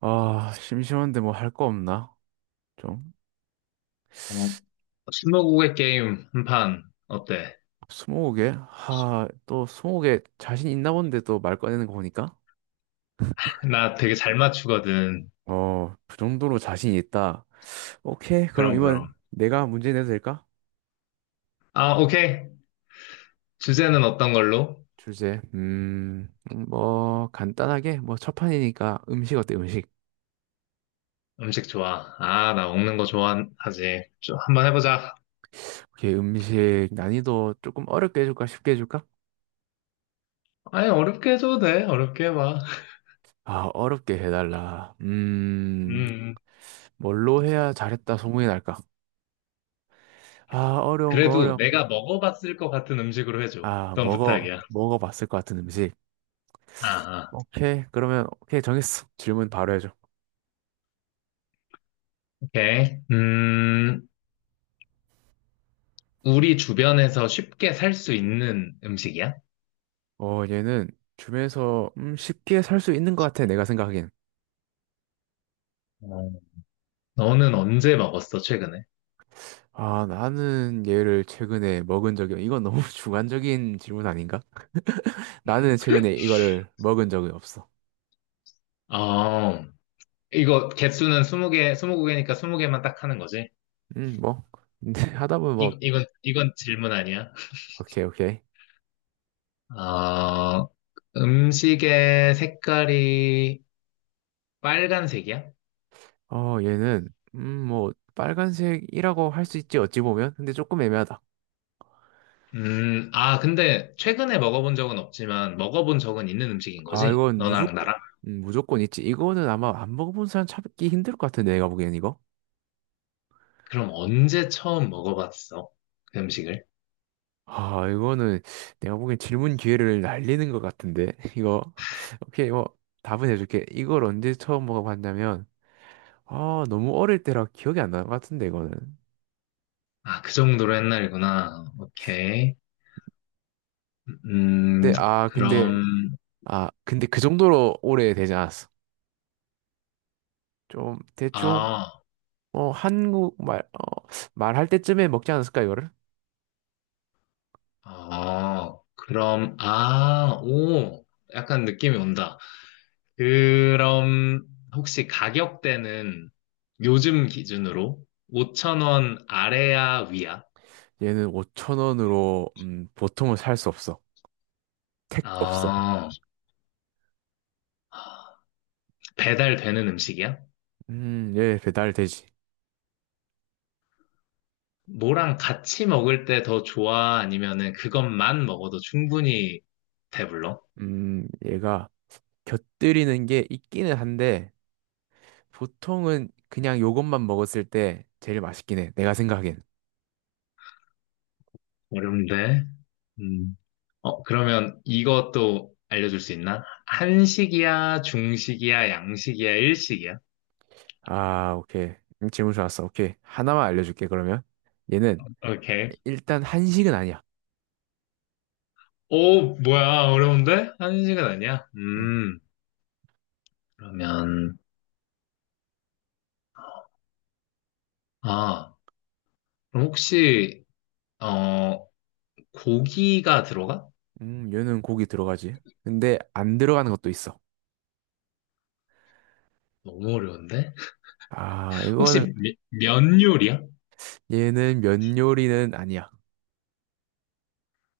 아, 심심한데 뭐 할 거 없나? 좀. 어, 스무고개 게임 한 판 어때? 스무고개? 하, 또 스무고개 자신 있나 본데 또 말 꺼내는 거 보니까. 나 되게 잘 맞추거든. 어, 그 정도로 자신 있다. 오케이, 그럼 그럼, 그럼. 이번 내가 문제 내도 될까? 아, 오케이. 주제는 아, 어떤 걸로? 주제, 뭐 간단하게 뭐 첫 판이니까 음식 어때? 음식. 음식 좋아. 아, 나 먹는 거 좋아하지. 좀 한번 해보자. 오케이, 음식 난이도 조금 어렵게 해줄까? 쉽게 해줄까? 아니, 어렵게 해줘도 돼. 어렵게 해봐. 아, 어렵게 해달라. 음, 음. 뭘로 해야 잘했다 소문이 날까? 아, 어려운 거 그래도 어려워. 내가 먹어봤을 것 같은 음식으로 해줘. 아, 그건 부탁이야. 먹어봤을 것 같은 음식. 아, 아, 오케이. 그러면, 오케이. 정했어. 질문 바로 해줘. 오케이. 우리 주변에서 쉽게 살 수 있는 음식이야? 어, 얘는 주변에서, 쉽게 살 수 있는 것 같아. 내가 생각하기엔. 어. 너는 언제 먹었어, 최근에? 아, 나는 얘를 최근에 먹은 적이, 이건 너무 주관적인 질문 아닌가? 나는 최근에 이걸 먹은 적이 없어. 아, 이거 개수는 20개, 20개니까 20개만 딱 하는 거지? 뭐. 근데 하다 보면, 이, 뭐, 이건, 이건 질문 아니야? 오케이, 오케이. 어, 음식의 색깔이 빨간색이야? 어, 얘는, 뭐, 빨간색이라고 할 수 있지, 어찌 보면. 근데 조금 애매하다. 아, 근데 최근에 먹어본 적은 없지만 먹어본 적은 있는 음식인 아, 거지? 이건 너랑 무조건, 나랑? 무조건 있지. 이거는 아마 안 먹어본 사람 찾기 힘들 것 같은데, 내가 보기엔 이거. 그럼 언제 처음 먹어봤어? 그 음식을? 아, 이거는 내가 보기엔 질문 기회를 날리는 것 같은데, 이거. 오케이, 뭐, 답은 해줄게. 이걸 언제 처음 먹어봤냐면, 아, 너무 어릴 때라 기억이 안 나는 것 같은데, 이거는. 아, 그 정도로 옛날이구나. 오케이. 음, 근데, 아, 근데, 그럼, 근데 그 정도로 오래 되지 않았어. 좀, 대충, 아, 어, 한국 말, 어, 말할 때쯤에 먹지 않았을까, 이거를? 아, 그럼, 아, 오, 약간 느낌이 온다. 그럼 혹시 가격대는 요즘 기준으로 5천 원 아래야 위야? 얘는 5천 원으로, 보통은 살 수 없어. 택 없어. 아, 배달되는 음식이야? 예, 배달되지. 뭐랑 같이 먹을 때 더 좋아? 아니면은 그것만 먹어도 충분히 배불러? 얘가 곁들이는 게 있기는 한데, 보통은 그냥 요것만 먹었을 때 제일 맛있긴 해. 내가 생각엔. 어려운데. 음. 그러면 이것도 알려줄 수 있나? 한식이야, 중식이야, 양식이야, 일식이야? 아, 오케이. 질문 좋았어. 오케이. 하나만 알려줄게, 그러면. 얘는 오케이. 일단 한식은 아니야. 오, 뭐야, 어려운데? 한식은 아니야? 음, 그러면. 아, 그럼 혹시, 어, 고기가 들어가? 얘는 고기 들어가지. 근데 안 들어가는 것도 있어. 너무 어려운데? 아, 혹시 이거는, 면 요리야? 얘는 면 요리는 아니야.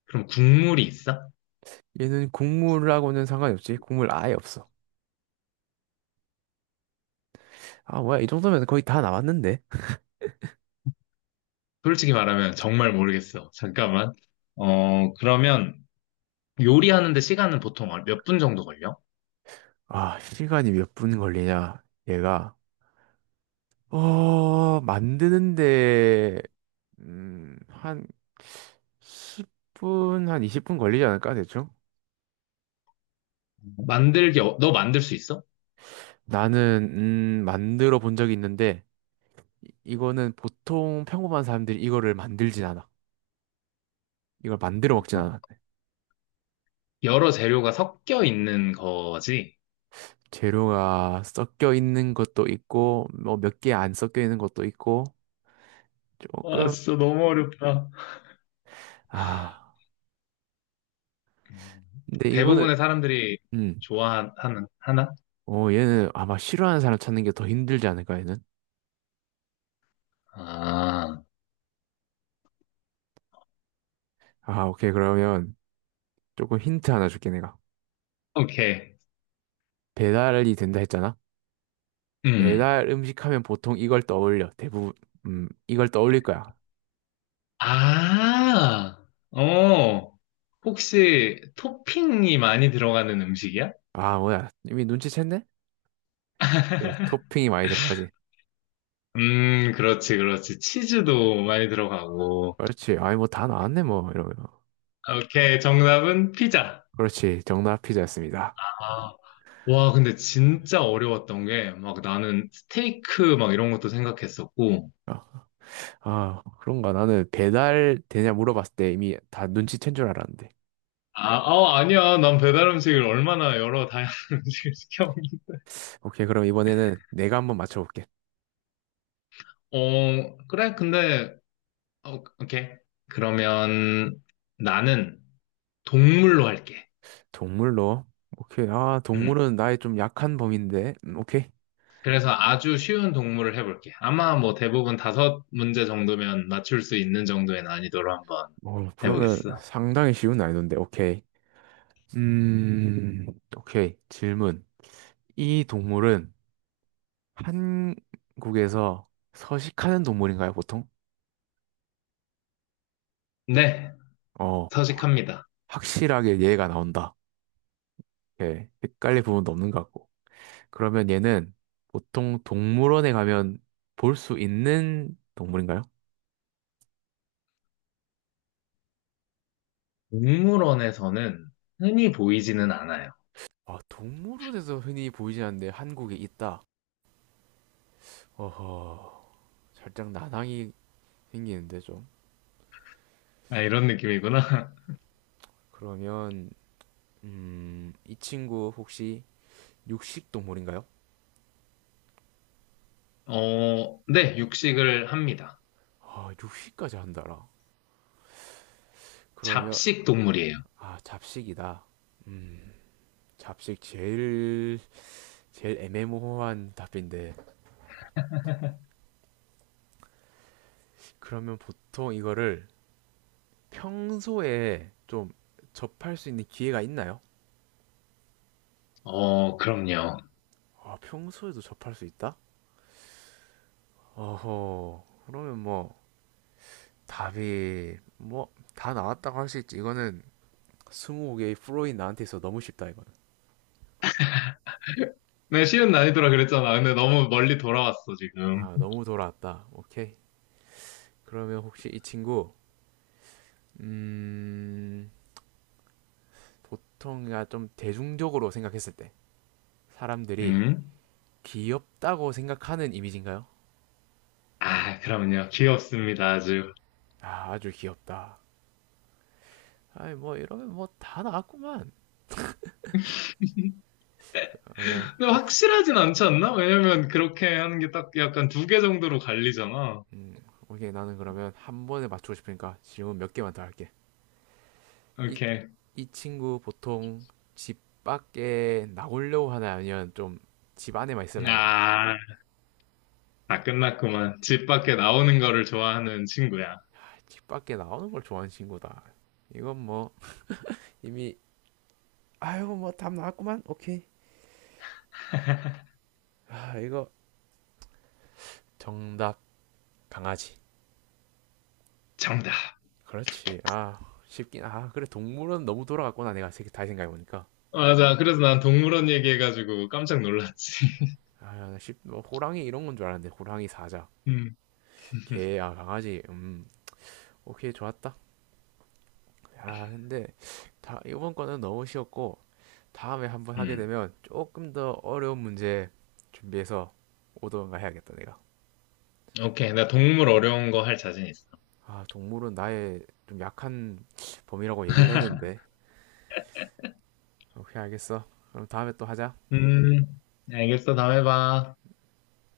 그럼 국물이 있어? 얘는 국물하고는 상관이 없지. 국물 아예 없어. 아, 뭐야. 이 정도면 거의 다 나왔는데. 솔직히 말하면 정말 모르겠어. 잠깐만. 그러면 요리하는데 시간은 보통 몇 분 정도 걸려? 아, 시간이 몇 분 걸리냐? 얘가, 어, 만드는데, 한 10분, 한 20분 걸리지 않을까 대충? 만들기, 너 만들 수 있어? 나는, 만들어 본 적이 있는데 이거는 보통 평범한 사람들이 이거를 만들진 않아. 이걸 만들어 먹진 않아. 여러 재료가 섞여 있는 거지? 재료가 섞여 있는 것도 있고 뭐 몇 개 안 섞여 있는 것도 있고 와, 조금. 진짜 너무 어렵다. 아, 음, 근데 이거는. 대부분의 사람들이 음. 좋아하는, 하나? 어, 얘는 아마 싫어하는 사람 찾는 게 더 힘들지 않을까, 얘는? 아, 아, 오케이. 그러면 조금 힌트 하나 줄게, 내가. 오케이. 배달이 된다 했잖아? 음. 배달 음식 하면 보통 이걸 떠올려. 대부분, 이걸 떠올릴 거야. 아, 어, 혹시 토핑이 많이 들어가는 음식이야? 아, 뭐야. 이미 눈치챘네? 네, 토핑이 많이 들어가지. 그렇지, 그렇지. 치즈도 많이 들어가고. 그렇지. 아니, 뭐 다 나왔네, 뭐. 이러면. 오케이, 정답은 피자. 그렇지. 정답 피자였습니다. 아, 와, 근데 진짜 어려웠던 게, 막 나는 스테이크 막 이런 것도 생각했었고. 어. 아, 그런가. 나는 배달 되냐 물어봤을 때 이미 다 눈치챈 줄 알았는데. 아니야. 난 배달 음식을 얼마나 여러 다양한 음식을 시켜 먹는 오케이. 그럼 이번에는 내가 한번 맞춰볼게. 그래, 근데, 오케이. 그러면 나는 동물로 할게. 동물로. 오케이. 아, 음. 동물은 나의 좀 약한 범인데. 오케이. 그래서 아주 쉬운 동물을 해볼게. 아마 뭐 대부분 다섯 문제 정도면 맞출 수 있는 정도의 난이도로 한번 어, 그러면 해보겠어. 상당히 쉬운 난이도인데, 오케이. 음, 오케이. 질문. 이 동물은 한국에서 서식하는 동물인가요, 보통? 네, 어, 서식합니다. 확실하게 얘가 나온다. 오케이. 헷갈릴 부분도 없는 것 같고. 그러면 얘는 보통 동물원에 가면 볼 수 있는 동물인가요? 동물원에서는 흔히 보이지는 않아요. 아, 동물원에서 흔히 보이진 않는데 한국에 있다. 어허, 살짝 난항이 생기는데 좀. 아, 이런 느낌이구나. 그러면, 이 친구 혹시 육식 동물인가요? 어, 네, 육식을 합니다. 아, 육식까지 한다라. 그러면, 잡식 동물이에요. 아, 잡식이다. 잡식 제일 애매모호한 답인데, 그러면 보통 이거를 평소에 좀 접할 수 있는 기회가 있나요? 어, 그럼요. 아, 평소에도 접할 수 있다? 어허, 그러면 뭐 답이 뭐 다 나왔다고 할 수 있지. 이거는, 스무 개의 프로인 나한테 있어 너무 쉽다. 이거는, 네, 쉬운 난이도라 그랬잖아. 근데 너무 멀리 돌아왔어, 지금. 아, 너무 돌아왔다. 오케이. 그러면 혹시 이 친구, 음, 보통 그러니까 좀 대중적으로 생각했을 때 사람들이 음? 귀엽다고 생각하는 이미지인가요? 아, 그럼요. 귀엽습니다, 아주. 아, 아주 귀엽다. 아이 뭐 이러면 뭐 다 나왔구만. 어, 야, 근데 어, 확실하진 않지 않나? 왜냐면 그렇게 하는 게 딱 약간 두 개 정도로 갈리잖아. 음, 오케이. 나는 그러면 한 번에 맞추고 싶으니까 질문 몇 개만 더 할게. 이, 이렇게. 이 친구 보통 집 밖에 나오려고 하나요? 아니면 좀 집 안에만 있으려 하나요? 아, 다 끝났구만. 집 밖에 나오는 거를 좋아하는 친구야. 아, 집 밖에 나오는 걸 좋아하는 친구다. 이건 뭐 이미, 아이고 뭐 답 나왔구만. 오케이. 아, 이거 정답 강아지. 정답. 그렇지. 아, 쉽긴. 아, 그래. 동물은 너무 돌아갔구나, 내가 다시 생각해 보니까. 맞아. 그래서 난 동물원 얘기해가지고 깜짝 놀랐지. 아쉽뭐 호랑이 이런 건 줄 알았는데, 호랑이, 사자, 음, 개, 아, 강아지. 음, 오케이. 좋았다. 아, 근데 다 이번 거는 너무 쉬웠고, 다음에 한번 하게 음. 되면 조금 더 어려운 문제 준비해서 오던가 해야겠다, 내가. 오케이. 나 동물 어려운 거 할 자신 있어. 아, 동물은 나의 좀 약한 범위라고 얘기를 했는데, 오케이, 알겠어. 그럼 다음에 또 하자. 음, 알겠어. 다음에 봐.